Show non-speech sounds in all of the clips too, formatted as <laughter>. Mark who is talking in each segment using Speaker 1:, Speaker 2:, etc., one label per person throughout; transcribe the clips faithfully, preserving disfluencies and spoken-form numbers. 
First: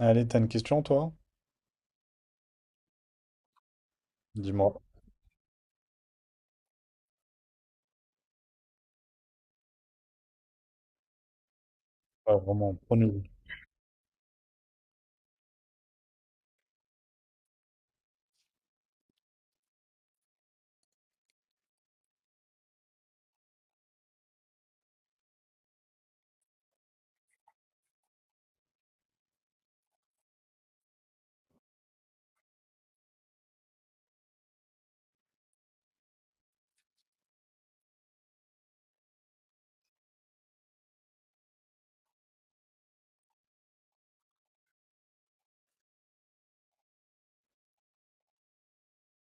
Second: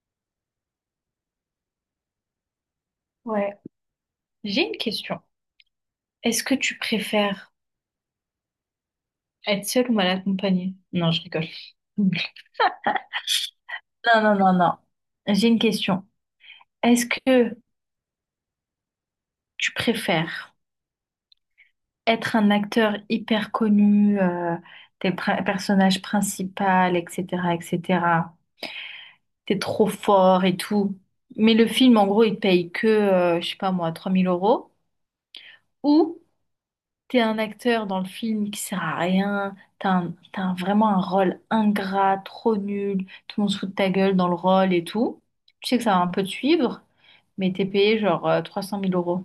Speaker 1: Allez, t'as une question, toi?
Speaker 2: Ouais. J'ai une
Speaker 1: Dis-moi.
Speaker 2: question. Est-ce que tu préfères être seule ou mal accompagnée? Non, je rigole.
Speaker 1: Ouais, vraiment, prends le.
Speaker 2: Non, non, non, non. J'ai une question. Est-ce que tu préfères être un acteur hyper connu, euh, t'es le pri- personnage principal, et cetera, et cetera. T'es trop fort et tout. Mais le film, en gros, il te paye que, euh, je sais pas moi, trois mille euros, ou. T'es un acteur dans le film qui sert à rien, t'as un- t'as un- vraiment un rôle ingrat, trop nul, tout le monde se fout de ta gueule dans le rôle et tout. Tu sais que ça va un peu te suivre, mais t'es payé genre euh, trois cent mille euros.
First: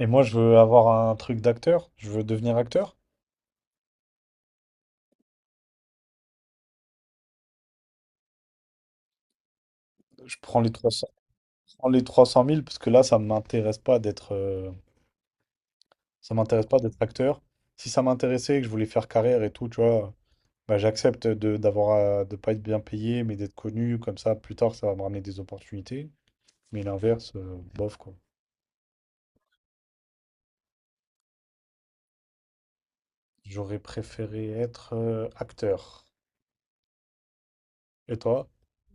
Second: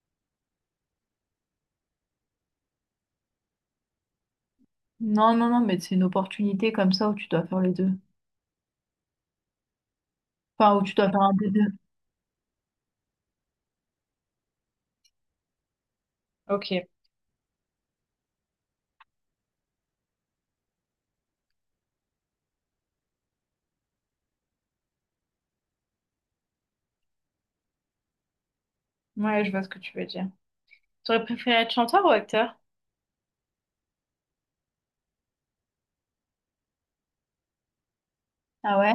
Speaker 1: Et moi, je veux avoir un truc d'acteur. Je veux devenir acteur.
Speaker 2: Non, non, non, mais c'est une opportunité comme ça où tu dois faire les deux.
Speaker 1: Je prends les
Speaker 2: Enfin, où
Speaker 1: trois
Speaker 2: tu
Speaker 1: cents.
Speaker 2: dois faire un des deux.
Speaker 1: Je prends les trois cent mille parce que là, ça m'intéresse pas d'être, euh, ça m'intéresse
Speaker 2: Ok,
Speaker 1: pas d'être acteur. Si ça m'intéressait, que je voulais faire carrière et tout, tu vois, bah, j'accepte de d'avoir à- de pas être bien payé, mais d'être connu comme ça. Plus tard, ça va me ramener des opportunités. Mais l'inverse, euh, bof quoi.
Speaker 2: ouais, je vois ce que tu veux dire. T'aurais préféré être chanteur ou acteur?
Speaker 1: J'aurais préféré être euh, acteur. Et toi?
Speaker 2: Ah ouais?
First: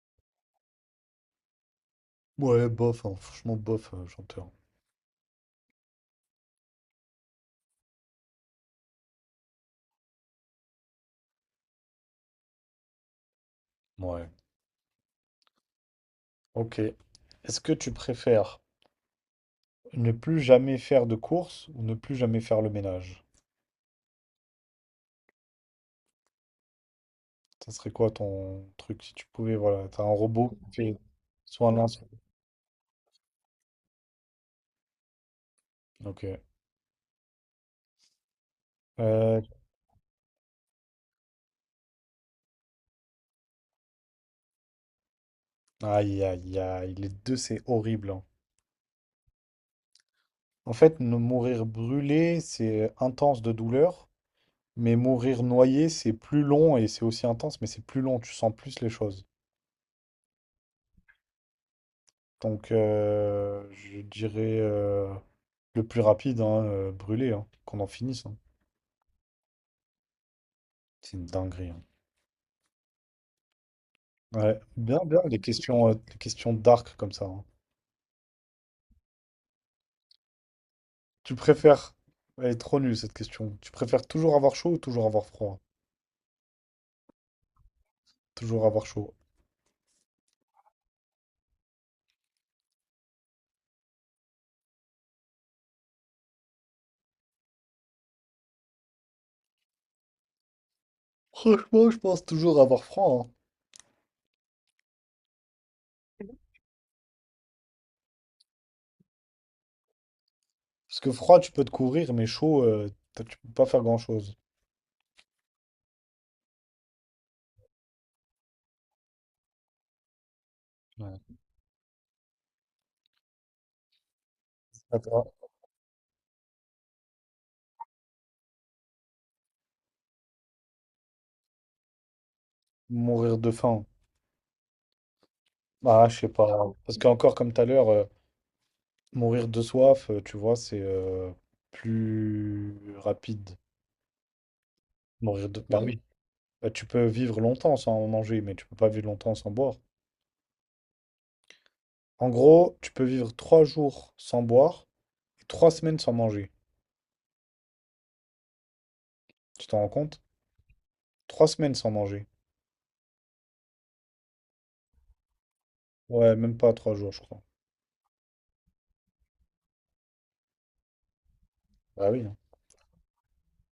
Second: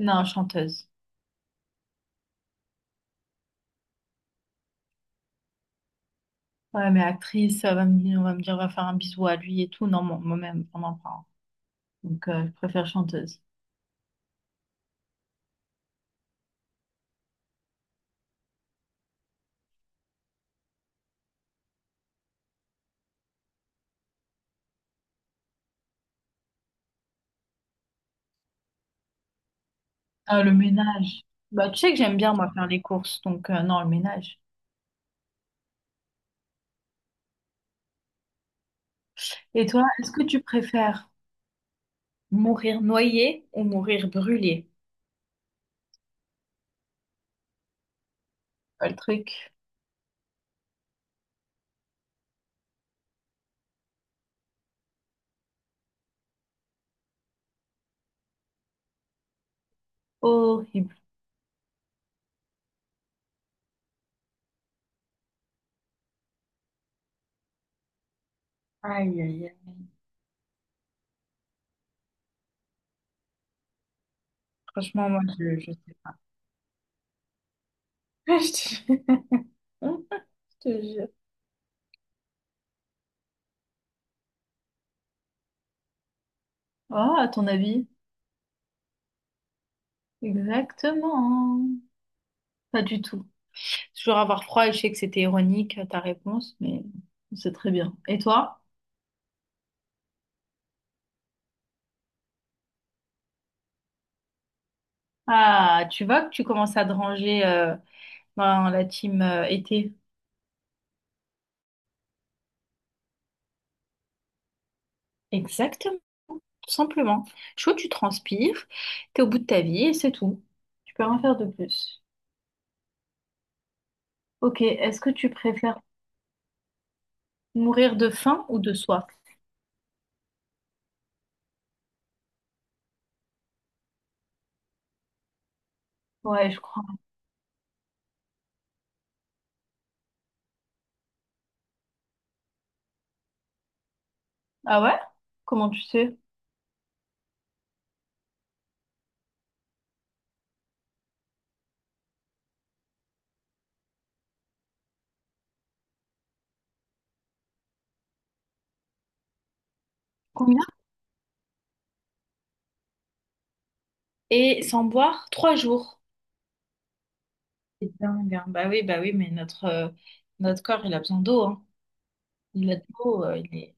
Speaker 2: Non, chanteuse.
Speaker 1: Ouais, bof, hein. Franchement, bof, euh, chanteur.
Speaker 2: Ouais, mais actrice, on va me dire, on va me dire, on va faire un bisou à lui et tout. Non, moi- moi-même, on en prend. Donc, euh, je préfère chanteuse.
Speaker 1: Ouais. Ok. Est-ce que tu préfères ne plus jamais faire de course ou ne plus jamais faire le ménage? Ça serait quoi ton truc si tu pouvais, voilà, t'as un
Speaker 2: Ah, le
Speaker 1: robot qui fait
Speaker 2: ménage.
Speaker 1: soit
Speaker 2: Bah,
Speaker 1: un
Speaker 2: tu sais que
Speaker 1: lance.
Speaker 2: j'aime bien, moi, faire les courses, donc euh, non, le ménage.
Speaker 1: Ok. Euh,
Speaker 2: Et toi, est-ce que tu préfères mourir noyé ou mourir brûlé?
Speaker 1: aïe, aïe, aïe, les deux, c'est horrible, hein.
Speaker 2: Ah, Le truc
Speaker 1: En fait, ne mourir brûlé, c'est intense de douleur, mais mourir noyé, c'est plus long et c'est aussi intense, mais c'est plus long, tu sens plus les choses.
Speaker 2: horrible.
Speaker 1: Donc, euh, je dirais euh, le plus rapide, hein, euh, brûlé, hein, qu'on en finisse, hein.
Speaker 2: Aïe, aïe, aïe.
Speaker 1: C'est une dinguerie, hein. Ouais, bien,
Speaker 2: Franchement,
Speaker 1: bien,
Speaker 2: moi,
Speaker 1: les
Speaker 2: je, je
Speaker 1: questions, euh,
Speaker 2: sais pas.
Speaker 1: les questions dark comme ça, hein.
Speaker 2: <laughs> Je te jure. <laughs> Je te jure.
Speaker 1: Tu préfères... Elle est trop nulle cette question. Tu préfères toujours avoir chaud ou toujours avoir froid?
Speaker 2: Oh, à ton avis?
Speaker 1: Toujours avoir chaud.
Speaker 2: Exactement. Pas du tout. Toujours avoir froid et je sais que c'était ironique, euh, ta réponse, mais c'est très bien. Et toi?
Speaker 1: Franchement, je pense toujours avoir froid, hein.
Speaker 2: Ah, tu vois que tu commences à te ranger euh, dans la team euh, été.
Speaker 1: Parce que froid, tu peux te couvrir, mais chaud, euh, t'as- tu peux pas faire grand-chose.
Speaker 2: Exactement, tout simplement. Chaud, tu transpires, t'es au bout de ta vie et c'est tout. Tu peux rien
Speaker 1: Ouais.
Speaker 2: faire de plus. Ok, est-ce que
Speaker 1: D'accord.
Speaker 2: tu préfères... Mourir de faim ou de soif?
Speaker 1: Mourir de faim. Ah, je sais
Speaker 2: Ouais, je
Speaker 1: pas.
Speaker 2: crois.
Speaker 1: Parce qu'encore comme tout à l'heure, euh, mourir de soif, euh, tu vois, c'est euh, plus rapide.
Speaker 2: Ah ouais?
Speaker 1: Mourir de... Bah,
Speaker 2: Comment
Speaker 1: bah,
Speaker 2: tu
Speaker 1: oui, oui.
Speaker 2: sais?
Speaker 1: Bah, tu peux vivre longtemps sans manger, mais tu peux pas vivre longtemps sans boire. En gros, tu peux vivre trois jours sans boire et trois semaines sans manger. Tu t'en rends compte?
Speaker 2: Combien?
Speaker 1: Trois semaines sans manger.
Speaker 2: Et sans boire, trois jours.
Speaker 1: Ouais, même pas trois jours, je crois.
Speaker 2: C'est dingue, hein. Bah oui, bah oui, mais notre, euh, notre corps, il a besoin d'eau, hein.
Speaker 1: Bah oui, hein.
Speaker 2: Il a de l'eau, euh, il est...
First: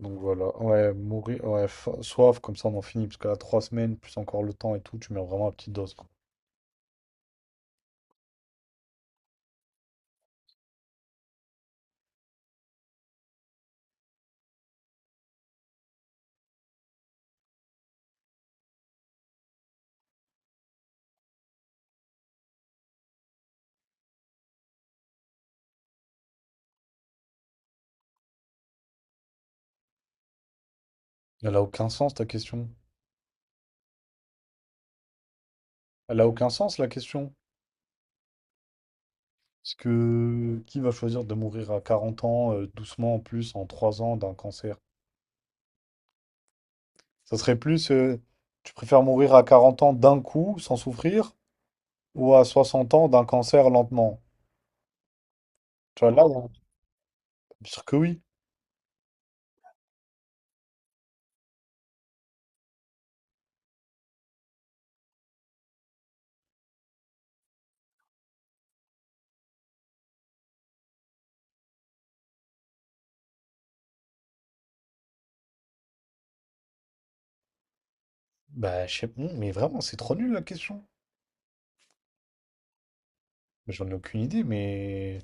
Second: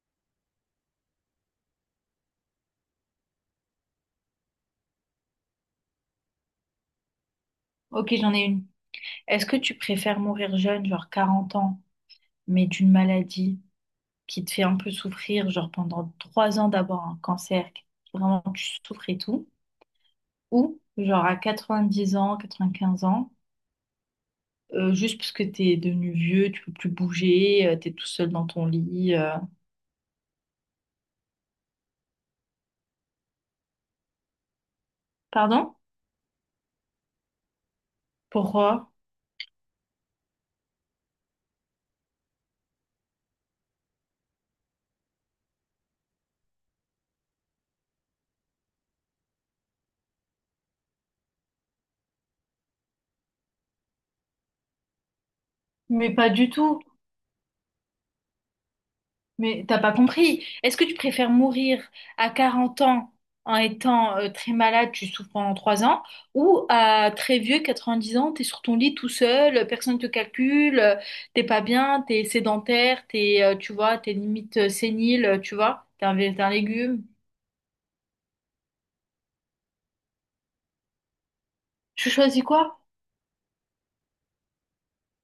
Speaker 1: Donc voilà. Ouais, mourir. Ouais, fa- soif, comme ça on en finit. Parce que là, trois semaines, plus encore le temps et tout, tu mets vraiment à petite dose, quoi.
Speaker 2: Ok, j'en ai une. Est-ce que tu préfères mourir jeune, genre quarante ans, mais d'une maladie? qui te fait un peu souffrir, genre pendant trois ans d'avoir un cancer, vraiment tu souffres et tout, ou genre à quatre-vingt-dix ans, quatre-vingt-quinze ans, euh, juste parce que t'es devenu vieux, tu peux plus bouger, euh, t'es tout seul dans ton lit. euh.
Speaker 1: Elle a aucun sens ta question.
Speaker 2: Pardon?
Speaker 1: Elle a aucun sens la question.
Speaker 2: Pourquoi?
Speaker 1: Parce que qui va choisir de mourir à quarante ans, euh, doucement en plus, en trois ans d'un cancer? Ça serait plus, euh, tu préfères mourir à quarante ans d'un coup, sans souffrir? Ou à soixante ans d'un cancer lentement? Tu vois,
Speaker 2: Mais
Speaker 1: là,
Speaker 2: pas
Speaker 1: il y a
Speaker 2: du tout.
Speaker 1: que oui.
Speaker 2: Mais t'as pas compris. Est-ce que tu préfères mourir à quarante ans en étant euh, très malade, tu souffres pendant trois ans, ou à très vieux, quatre-vingt-dix ans, t'es sur ton lit tout seul, personne te calcule, euh, t'es pas bien, t'es sédentaire, t'es, euh, tu vois, t'es limite euh, sénile, euh, tu vois, t'es un, vé- t'es un légume.
Speaker 1: Bah, je sais pas, mais vraiment, c'est trop nul la question.
Speaker 2: Je choisis quoi?
Speaker 1: Mais j'en ai aucune idée, mais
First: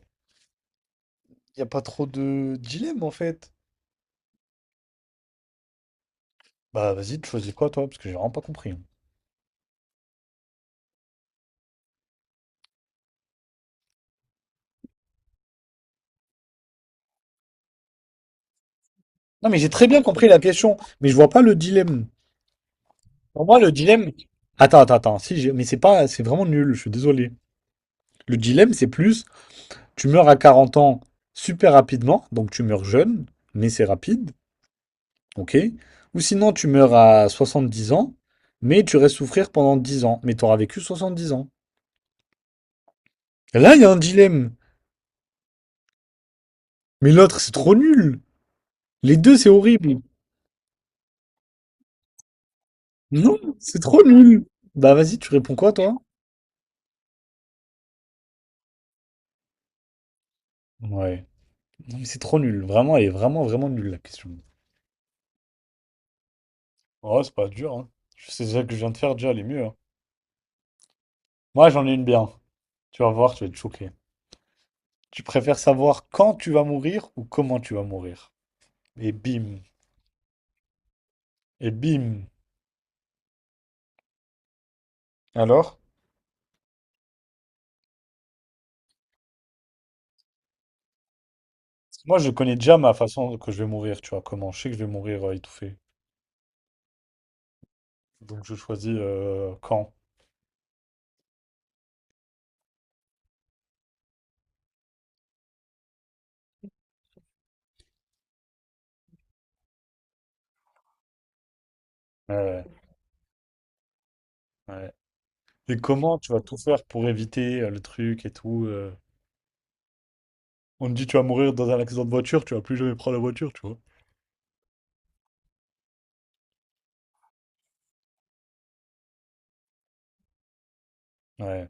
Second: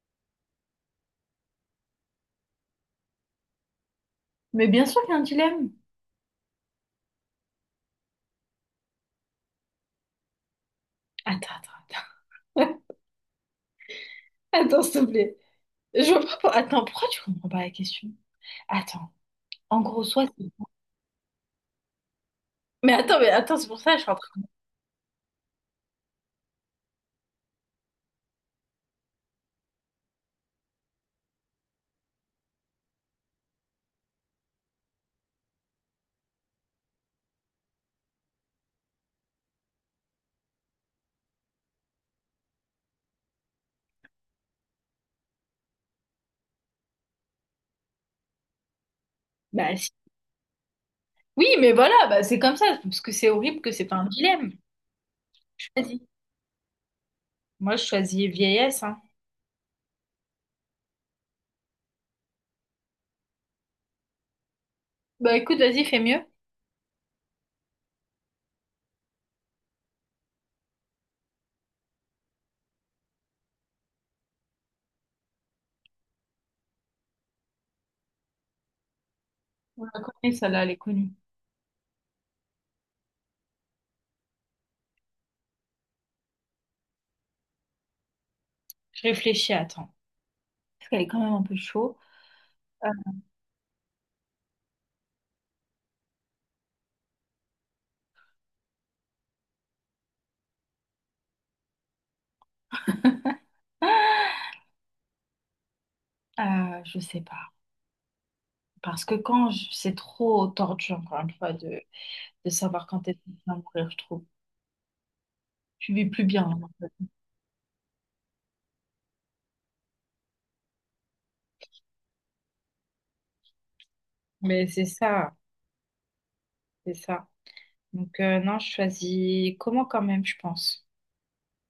Speaker 1: il n'y a pas trop de dilemme en fait.
Speaker 2: Mais bien sûr qu'il y a un dilemme.
Speaker 1: Bah, vas-y, tu choisis quoi toi? Parce que j'ai vraiment pas compris, hein.
Speaker 2: Attends, attends, attends. <laughs> Attends, s'il te plaît. Je vois pas- Attends, pourquoi tu comprends pas la question? Attends.
Speaker 1: Non, mais j'ai
Speaker 2: En
Speaker 1: très bien
Speaker 2: gros,
Speaker 1: compris
Speaker 2: soit
Speaker 1: la
Speaker 2: c'est...
Speaker 1: question, mais je vois pas le dilemme.
Speaker 2: Mais attends, mais
Speaker 1: Pour
Speaker 2: attends,
Speaker 1: moi,
Speaker 2: c'est
Speaker 1: le
Speaker 2: pour ça que je
Speaker 1: dilemme.
Speaker 2: suis en train...
Speaker 1: Attends, attends, attends. Si, j'ai- mais c'est pas, c'est vraiment nul, je suis désolé. Le dilemme, c'est plus, tu meurs à quarante ans super rapidement, donc tu meurs jeune, mais c'est rapide. OK? Ou sinon, tu meurs à soixante-dix ans, mais tu restes souffrir pendant dix ans. Mais tu t'auras vécu soixante-dix ans. Et là, il y a un dilemme. Mais l'autre, c'est trop nul. Les deux, c'est
Speaker 2: Bah,
Speaker 1: horrible.
Speaker 2: Oui, mais voilà, bah, c'est comme ça, parce que c'est
Speaker 1: Non,
Speaker 2: horrible que
Speaker 1: c'est
Speaker 2: c'est pas
Speaker 1: trop
Speaker 2: un
Speaker 1: nul.
Speaker 2: dilemme.
Speaker 1: Bah, vas-y, tu réponds
Speaker 2: Tu
Speaker 1: quoi, toi?
Speaker 2: choisis. Moi, je choisis vieillesse, hein.
Speaker 1: Ouais. Non, mais c'est trop nul. Vraiment, elle est vraiment, vraiment nulle, la question.
Speaker 2: Bah écoute, vas-y, fais mieux.
Speaker 1: Oh, c'est pas dur, hein. Je sais déjà que je viens de faire, déjà, elle est mieux, hein. Moi, j'en ai une bien. Tu vas voir, tu vas être choqué. Tu préfères savoir quand tu vas mourir ou comment tu vas mourir? Et bim.
Speaker 2: On la connaît, celle-là, elle est connue.
Speaker 1: Et bim. Alors?
Speaker 2: Je réfléchis, attends. Parce qu'elle est quand même un peu chaud.
Speaker 1: Moi, je connais déjà
Speaker 2: Euh,
Speaker 1: ma façon que je vais mourir, tu vois, comment. Je sais que je vais mourir euh, étouffé. Donc, je choisis euh, quand.
Speaker 2: euh, je sais pas. Parce que quand je- c'est trop tordu, encore une fois, de, de
Speaker 1: Ouais,
Speaker 2: savoir quand est-ce que tu vas mourir, je trouve.
Speaker 1: ouais, ouais. Et
Speaker 2: Tu vis
Speaker 1: comment
Speaker 2: plus
Speaker 1: tu vas
Speaker 2: bien,
Speaker 1: tout
Speaker 2: en
Speaker 1: faire
Speaker 2: fait.
Speaker 1: pour éviter euh, le truc et tout, euh. On te dit, tu vas mourir dans un accident de voiture, tu vas plus jamais prendre la voiture, tu vois.
Speaker 2: Mais c'est ça, c'est ça. Donc euh, non, je choisis comment quand même, je pense.
Speaker 1: Ouais,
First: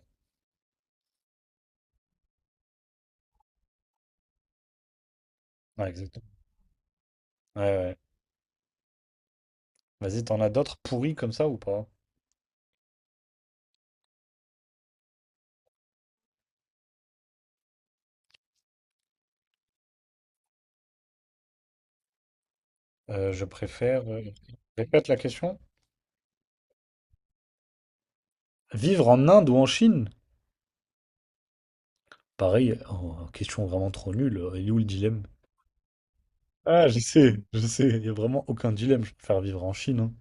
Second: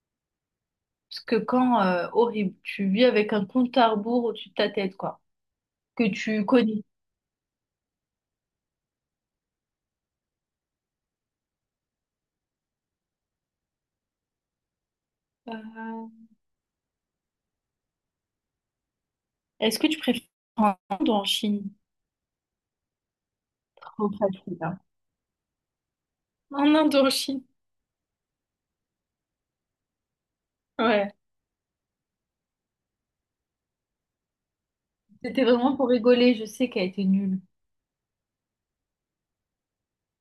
Speaker 2: Parce que quand, euh, horrible, tu vis avec un compte à rebours au-dessus de ta tête, quoi.
Speaker 1: ouais,
Speaker 2: Que
Speaker 1: exactement.
Speaker 2: tu connais.
Speaker 1: Ouais, ouais. Vas-y, t'en as d'autres pourris comme ça ou pas?
Speaker 2: Euh, Est-ce que tu préfères en Inde ou en Chine?
Speaker 1: Euh, je préfère.
Speaker 2: Trop
Speaker 1: euh,
Speaker 2: facile, hein.
Speaker 1: Répète la question.
Speaker 2: En Inde ou en Chine?
Speaker 1: Vivre en Inde ou en Chine?
Speaker 2: Ouais.
Speaker 1: Pareil, oh, question vraiment trop nulle. Il est où le dilemme?
Speaker 2: C'était vraiment pour rigoler, je sais qu'elle
Speaker 1: Ah, je
Speaker 2: était nulle.
Speaker 1: sais, je sais. Il n'y a vraiment aucun dilemme. Je préfère vivre en Chine, hein.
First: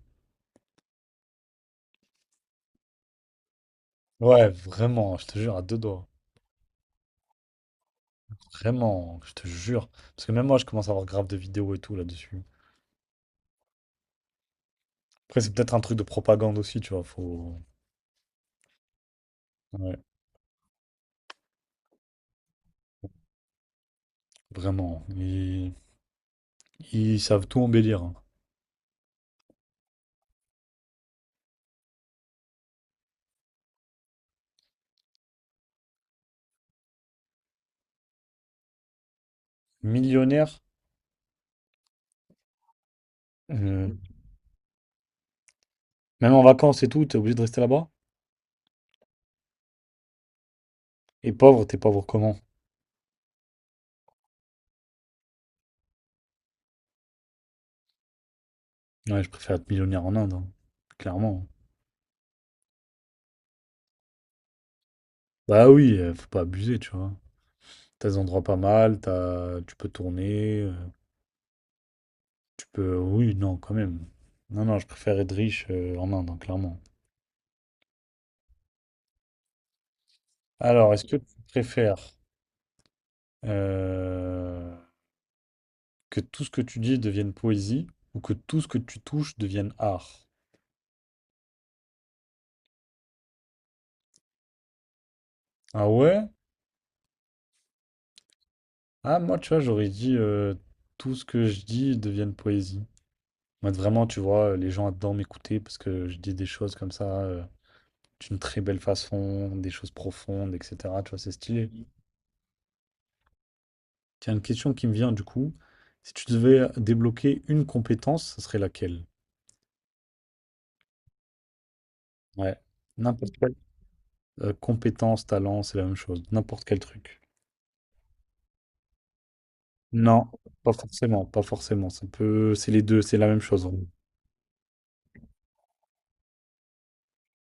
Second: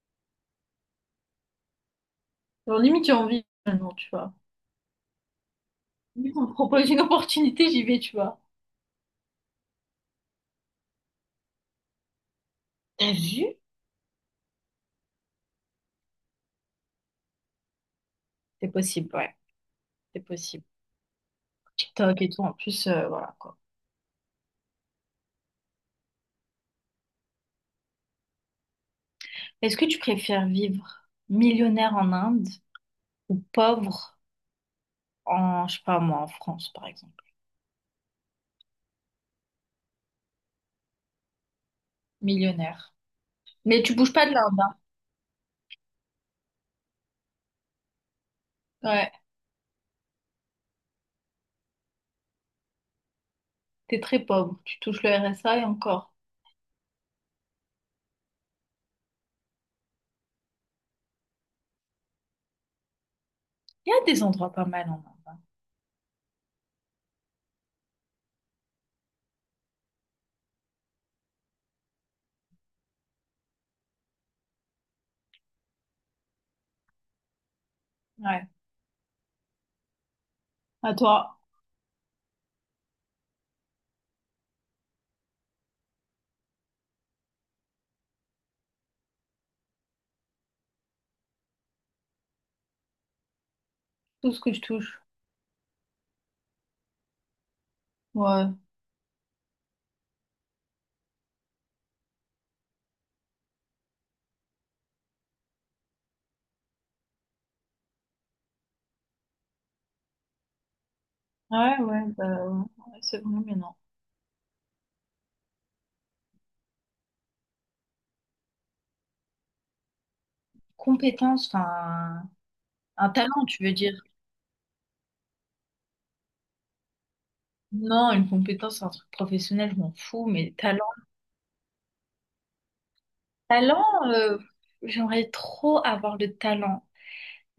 Speaker 2: Genre, limite, j'ai envie maintenant, tu vois.
Speaker 1: Ouais, vraiment, je te jure, à deux doigts.
Speaker 2: Limite, on me propose une <laughs> opportunité, j'y vais, tu vois.
Speaker 1: Vraiment, je te jure. Parce que même moi, je commence à avoir grave de vidéos et tout là-dessus.
Speaker 2: T'as vu?
Speaker 1: Après, c'est peut-être un truc de propagande aussi, tu vois. Faut...
Speaker 2: C'est possible, ouais.
Speaker 1: Ouais,
Speaker 2: C'est possible. TikTok et tout, en plus, euh, voilà, quoi.
Speaker 1: vraiment. Ils, ils savent tout embellir, hein.
Speaker 2: Est-ce que tu préfères vivre millionnaire en Inde ou pauvre en, je sais pas moi, en France, par exemple?
Speaker 1: Millionnaire,
Speaker 2: Millionnaire. Mais
Speaker 1: euh,
Speaker 2: tu bouges pas de l'Inde, hein?
Speaker 1: même en vacances et tout, t'es obligé de rester là-bas.
Speaker 2: Ouais,
Speaker 1: Et pauvre, t'es pauvre comment?
Speaker 2: t'es très pauvre, tu touches le R S A et encore.
Speaker 1: Ouais, je préfère être millionnaire en Inde, hein. Clairement.
Speaker 2: Il y a des endroits pas mal en Inde. hein.
Speaker 1: Bah oui, euh, faut pas abuser, tu vois. T'as des endroits pas mal, t'as... tu peux tourner, euh, tu peux... Oui, non, quand même. Non, non, je préfère être riche euh, en Inde, hein, clairement.
Speaker 2: Ouais. À
Speaker 1: Alors, est-ce que tu
Speaker 2: toi,
Speaker 1: préfères euh, que tout ce que tu dis devienne poésie ou que tout ce que tu touches devienne art?
Speaker 2: tout ce que je touche.
Speaker 1: Ah ouais?
Speaker 2: Ouais,
Speaker 1: Ah, moi, tu vois, j'aurais dit euh, tout ce que je dis devienne poésie. Moi, vraiment, tu vois, euh, les gens adorent m'écouter parce que je dis des choses comme ça euh, d'une très belle façon, des choses profondes, et cetera. Tu vois, c'est stylé.
Speaker 2: ouais, ouais, bah, ouais, c'est vraiment bien, non.
Speaker 1: Tiens, une question qui me vient du coup. Si tu devais débloquer une compétence, ce serait laquelle?
Speaker 2: Compétence, enfin,
Speaker 1: Ouais,
Speaker 2: un
Speaker 1: n'importe.
Speaker 2: talent, tu veux dire.
Speaker 1: Euh, compétences, talents, c'est la même chose. N'importe quel truc.
Speaker 2: Non, une compétence, c'est un truc professionnel, je m'en
Speaker 1: Non,
Speaker 2: fous, mais
Speaker 1: pas
Speaker 2: talent.
Speaker 1: forcément, pas forcément. Ça peut, c'est les deux, c'est la même chose en
Speaker 2: Talent,
Speaker 1: gros.
Speaker 2: euh, j'aimerais trop avoir le talent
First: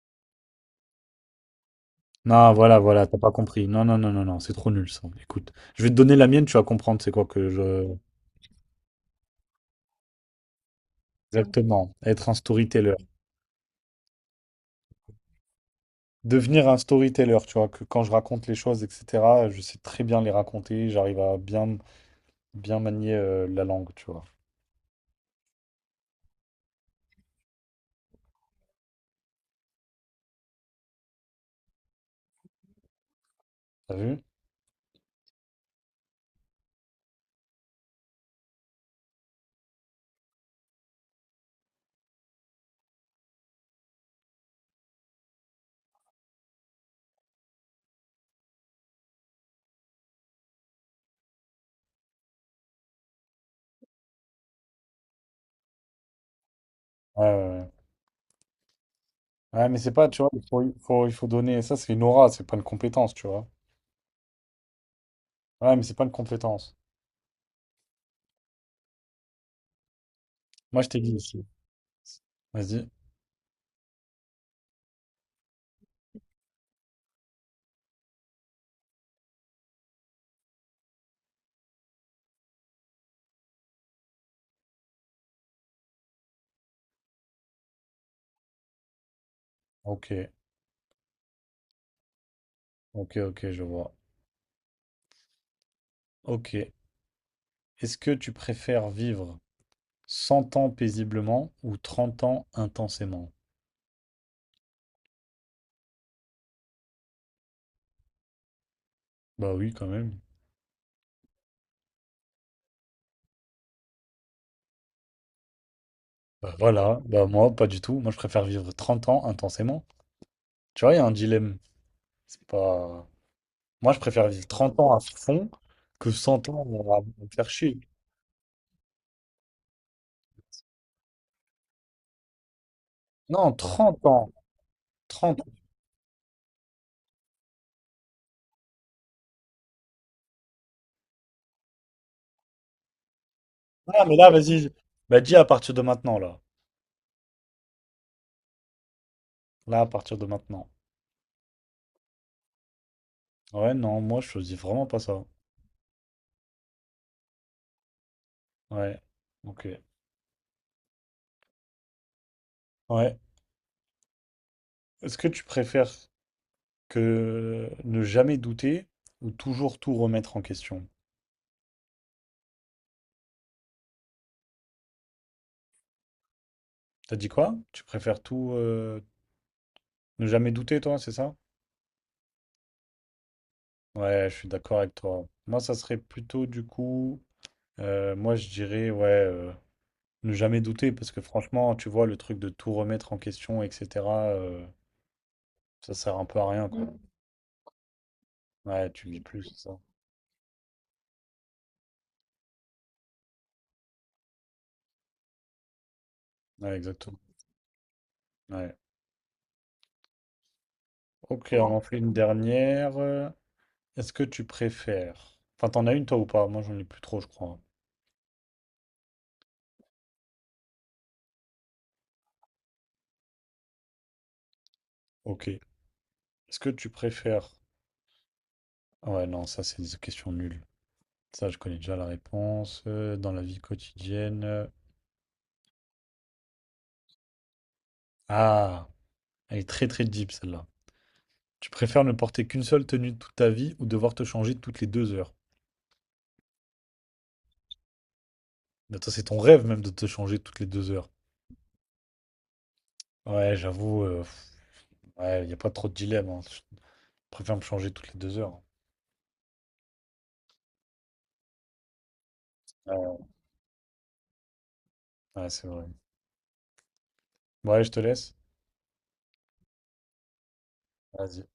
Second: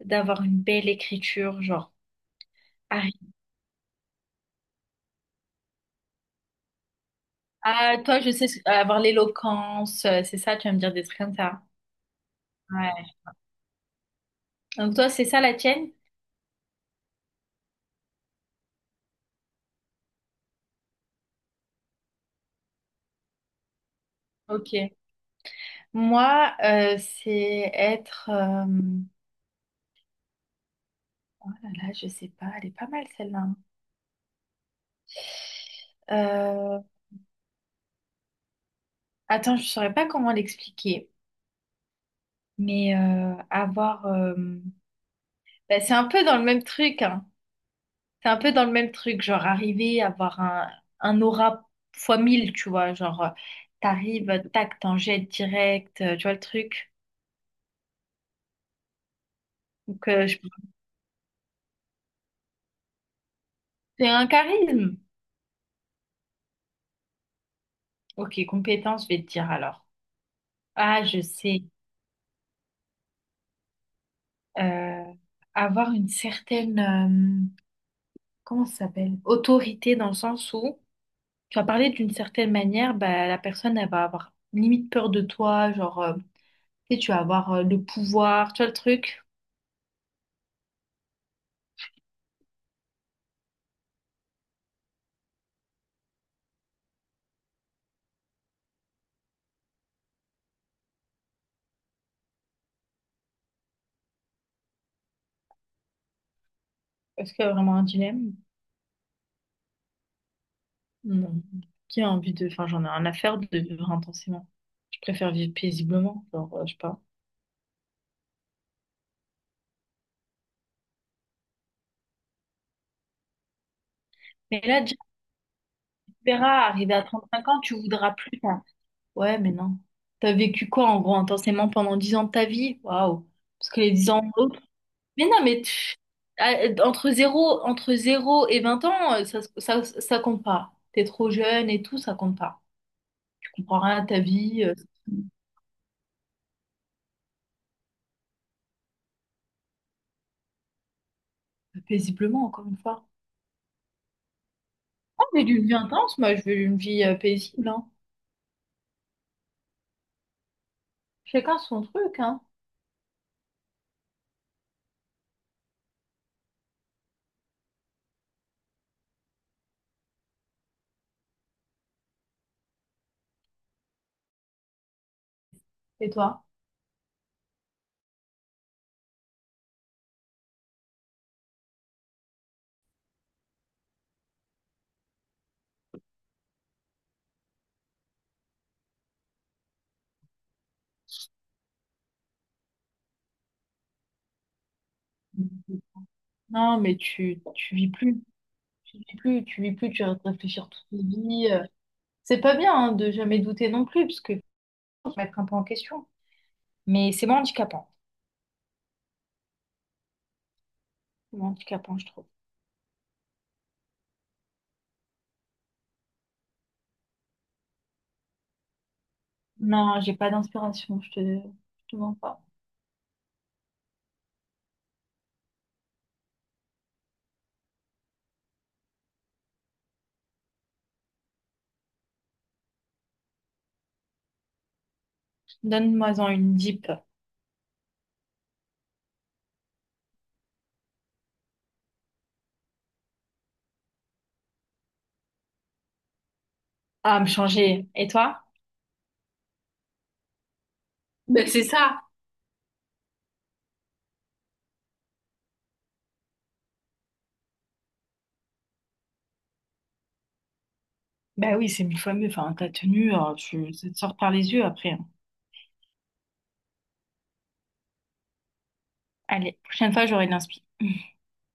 Speaker 2: d'avoir une belle écriture, genre.
Speaker 1: Non, voilà, voilà,
Speaker 2: arri-
Speaker 1: t'as pas compris. Non, non, non, non, non, c'est trop nul ça. Écoute, je vais te donner la mienne, tu vas comprendre c'est quoi que je.
Speaker 2: Ah, toi, je sais, ce- avoir l'éloquence, euh, c'est ça, tu vas me dire des trucs comme ça.
Speaker 1: Exactement, être un storyteller.
Speaker 2: Ouais. Donc toi, c'est ça la tienne?
Speaker 1: Devenir un storyteller, tu vois, que quand je raconte les choses, et cetera, je sais très bien les raconter, j'arrive à bien, bien manier euh, la langue, tu vois.
Speaker 2: Ok. Moi, euh, c'est être... euh, Oh là là, je sais pas, elle est pas mal celle-là.
Speaker 1: T'as vu?
Speaker 2: Euh, attends, je saurais pas comment l'expliquer, mais euh, avoir, euh, bah, c'est un peu dans le même truc, hein. C'est un peu dans le même truc, genre arriver à avoir un, un, aura fois mille, tu vois, genre euh, t'arrives, tac, t'en jettes direct, euh, tu vois le truc.
Speaker 1: Ouais, ouais, ouais. Ouais, mais c'est pas,
Speaker 2: Donc
Speaker 1: tu
Speaker 2: euh,
Speaker 1: vois,
Speaker 2: je-
Speaker 1: il faut, il faut, il faut donner. Ça, c'est une aura, c'est pas une compétence, tu vois.
Speaker 2: c'est un charisme.
Speaker 1: Ouais, mais c'est pas une compétence.
Speaker 2: Ok, compétence, je vais te dire alors.
Speaker 1: Moi, je t'ai
Speaker 2: Ah,
Speaker 1: dit
Speaker 2: je
Speaker 1: ici.
Speaker 2: sais.
Speaker 1: Vas-y.
Speaker 2: Euh, avoir une certaine, euh, comment ça s'appelle? Autorité dans le sens où Tu vas parler d'une certaine manière, bah, la personne, elle va avoir limite peur de toi, genre, euh, tu sais, tu vas avoir euh, le pouvoir, tu vois le truc?
Speaker 1: Ok, ok, ok, je vois. Ok. Est-ce que tu préfères vivre cent ans paisiblement ou trente ans intensément?
Speaker 2: Est-ce qu'il y a vraiment un dilemme?
Speaker 1: Bah oui, quand même.
Speaker 2: Non. Qui a envie de... Enfin, j'en ai rien à faire de vivre intensément. Je préfère vivre paisiblement, genre,
Speaker 1: Bah
Speaker 2: euh, je sais pas.
Speaker 1: voilà, bah moi, pas du tout. Moi, je préfère vivre trente ans intensément. Tu vois, il y a un dilemme. C'est pas... Moi, je préfère vivre
Speaker 2: Mais
Speaker 1: trente
Speaker 2: là,
Speaker 1: ans
Speaker 2: déjà,
Speaker 1: à fond que
Speaker 2: tu
Speaker 1: cent ans
Speaker 2: verras, arrivé
Speaker 1: à
Speaker 2: à
Speaker 1: me
Speaker 2: trente-cinq
Speaker 1: faire
Speaker 2: ans, tu
Speaker 1: chier.
Speaker 2: voudras plus. hein. Ouais, mais non. T'as vécu quoi, en gros, intensément pendant dix ans de ta vie? Waouh.
Speaker 1: Non,
Speaker 2: Parce que les
Speaker 1: trente
Speaker 2: dix ans,
Speaker 1: ans.
Speaker 2: Mais
Speaker 1: trente.
Speaker 2: non, mais tu- ah, entre zéro entre zéro et vingt ans, euh, ça, ça, ça compte pas. T'es trop jeune et tout, ça compte pas. Tu comprends rien
Speaker 1: Ah,
Speaker 2: à
Speaker 1: mais
Speaker 2: ta
Speaker 1: là, vas-y.
Speaker 2: vie,
Speaker 1: je-
Speaker 2: euh,
Speaker 1: Bah dis à partir de maintenant, là. Là, à partir de maintenant.
Speaker 2: paisiblement, encore une fois.
Speaker 1: Ouais, non, moi, je choisis vraiment pas ça.
Speaker 2: Moi, j'ai une vie intense, moi, je veux une vie euh, paisible, hein.
Speaker 1: Ouais, ok.
Speaker 2: Chacun son truc, hein.
Speaker 1: Ouais. Est-ce que tu préfères que ne jamais douter ou toujours tout remettre en question?
Speaker 2: Et toi?
Speaker 1: T'as dit quoi? Tu préfères tout euh, ne jamais douter, toi, c'est ça? Ouais, je suis d'accord avec toi. Moi, ça serait plutôt du coup, euh, moi, je dirais, ouais, euh, ne jamais douter parce que franchement, tu vois, le truc de tout remettre en question, et cetera, euh, ça sert un peu à rien,
Speaker 2: Non,
Speaker 1: quoi.
Speaker 2: mais tu, tu vis plus.
Speaker 1: Ouais,
Speaker 2: Tu
Speaker 1: tu
Speaker 2: vis
Speaker 1: vis plus,
Speaker 2: plus,
Speaker 1: c'est
Speaker 2: tu vis
Speaker 1: ça.
Speaker 2: plus, tu vas réfléchir toute ta vie. euh. C'est pas bien, hein, de jamais douter non plus, parce que faut se mettre un peu en question.
Speaker 1: Ouais,
Speaker 2: Mais
Speaker 1: exactement.
Speaker 2: c'est moins handicapant.
Speaker 1: Ouais.
Speaker 2: C'est
Speaker 1: Ok,
Speaker 2: moins
Speaker 1: on en fait
Speaker 2: handicapant, je
Speaker 1: une
Speaker 2: trouve.
Speaker 1: dernière. Est-ce que tu préfères... Enfin, t'en as une toi ou pas? Moi, j'en ai plus trop, je crois, hein.
Speaker 2: Non, j'ai pas d'inspiration, je te, je te mens pas.
Speaker 1: Ok. Est-ce que tu préfères... Ah, ouais, non, ça, c'est des questions nulles. Ça, je connais déjà la réponse. Euh, Dans la vie quotidienne... euh,
Speaker 2: Donne-moi-en une deep.
Speaker 1: Ah, elle est très, très deep, celle-là. Tu préfères ne porter qu'une seule tenue toute ta vie ou devoir te changer toutes les deux heures?
Speaker 2: Ah, me changer. Et toi?
Speaker 1: Mais attends, c'est ton rêve même de te changer toutes les deux heures.
Speaker 2: Ben, c'est ça.
Speaker 1: Ouais, j'avoue, euh, pff, ouais, y a pas trop de dilemme, hein. Je préfère me changer toutes les deux heures, hein.
Speaker 2: Bah oui, c'est mille fois mieux. Enfin, ta tenue, euh, tu, ça te sort par les yeux après. hein.
Speaker 1: Ouais, ouais, c'est vrai. Ouais, je te laisse.
Speaker 2: Allez, prochaine fois, j'aurai de l'inspiration.
Speaker 1: Vas-y.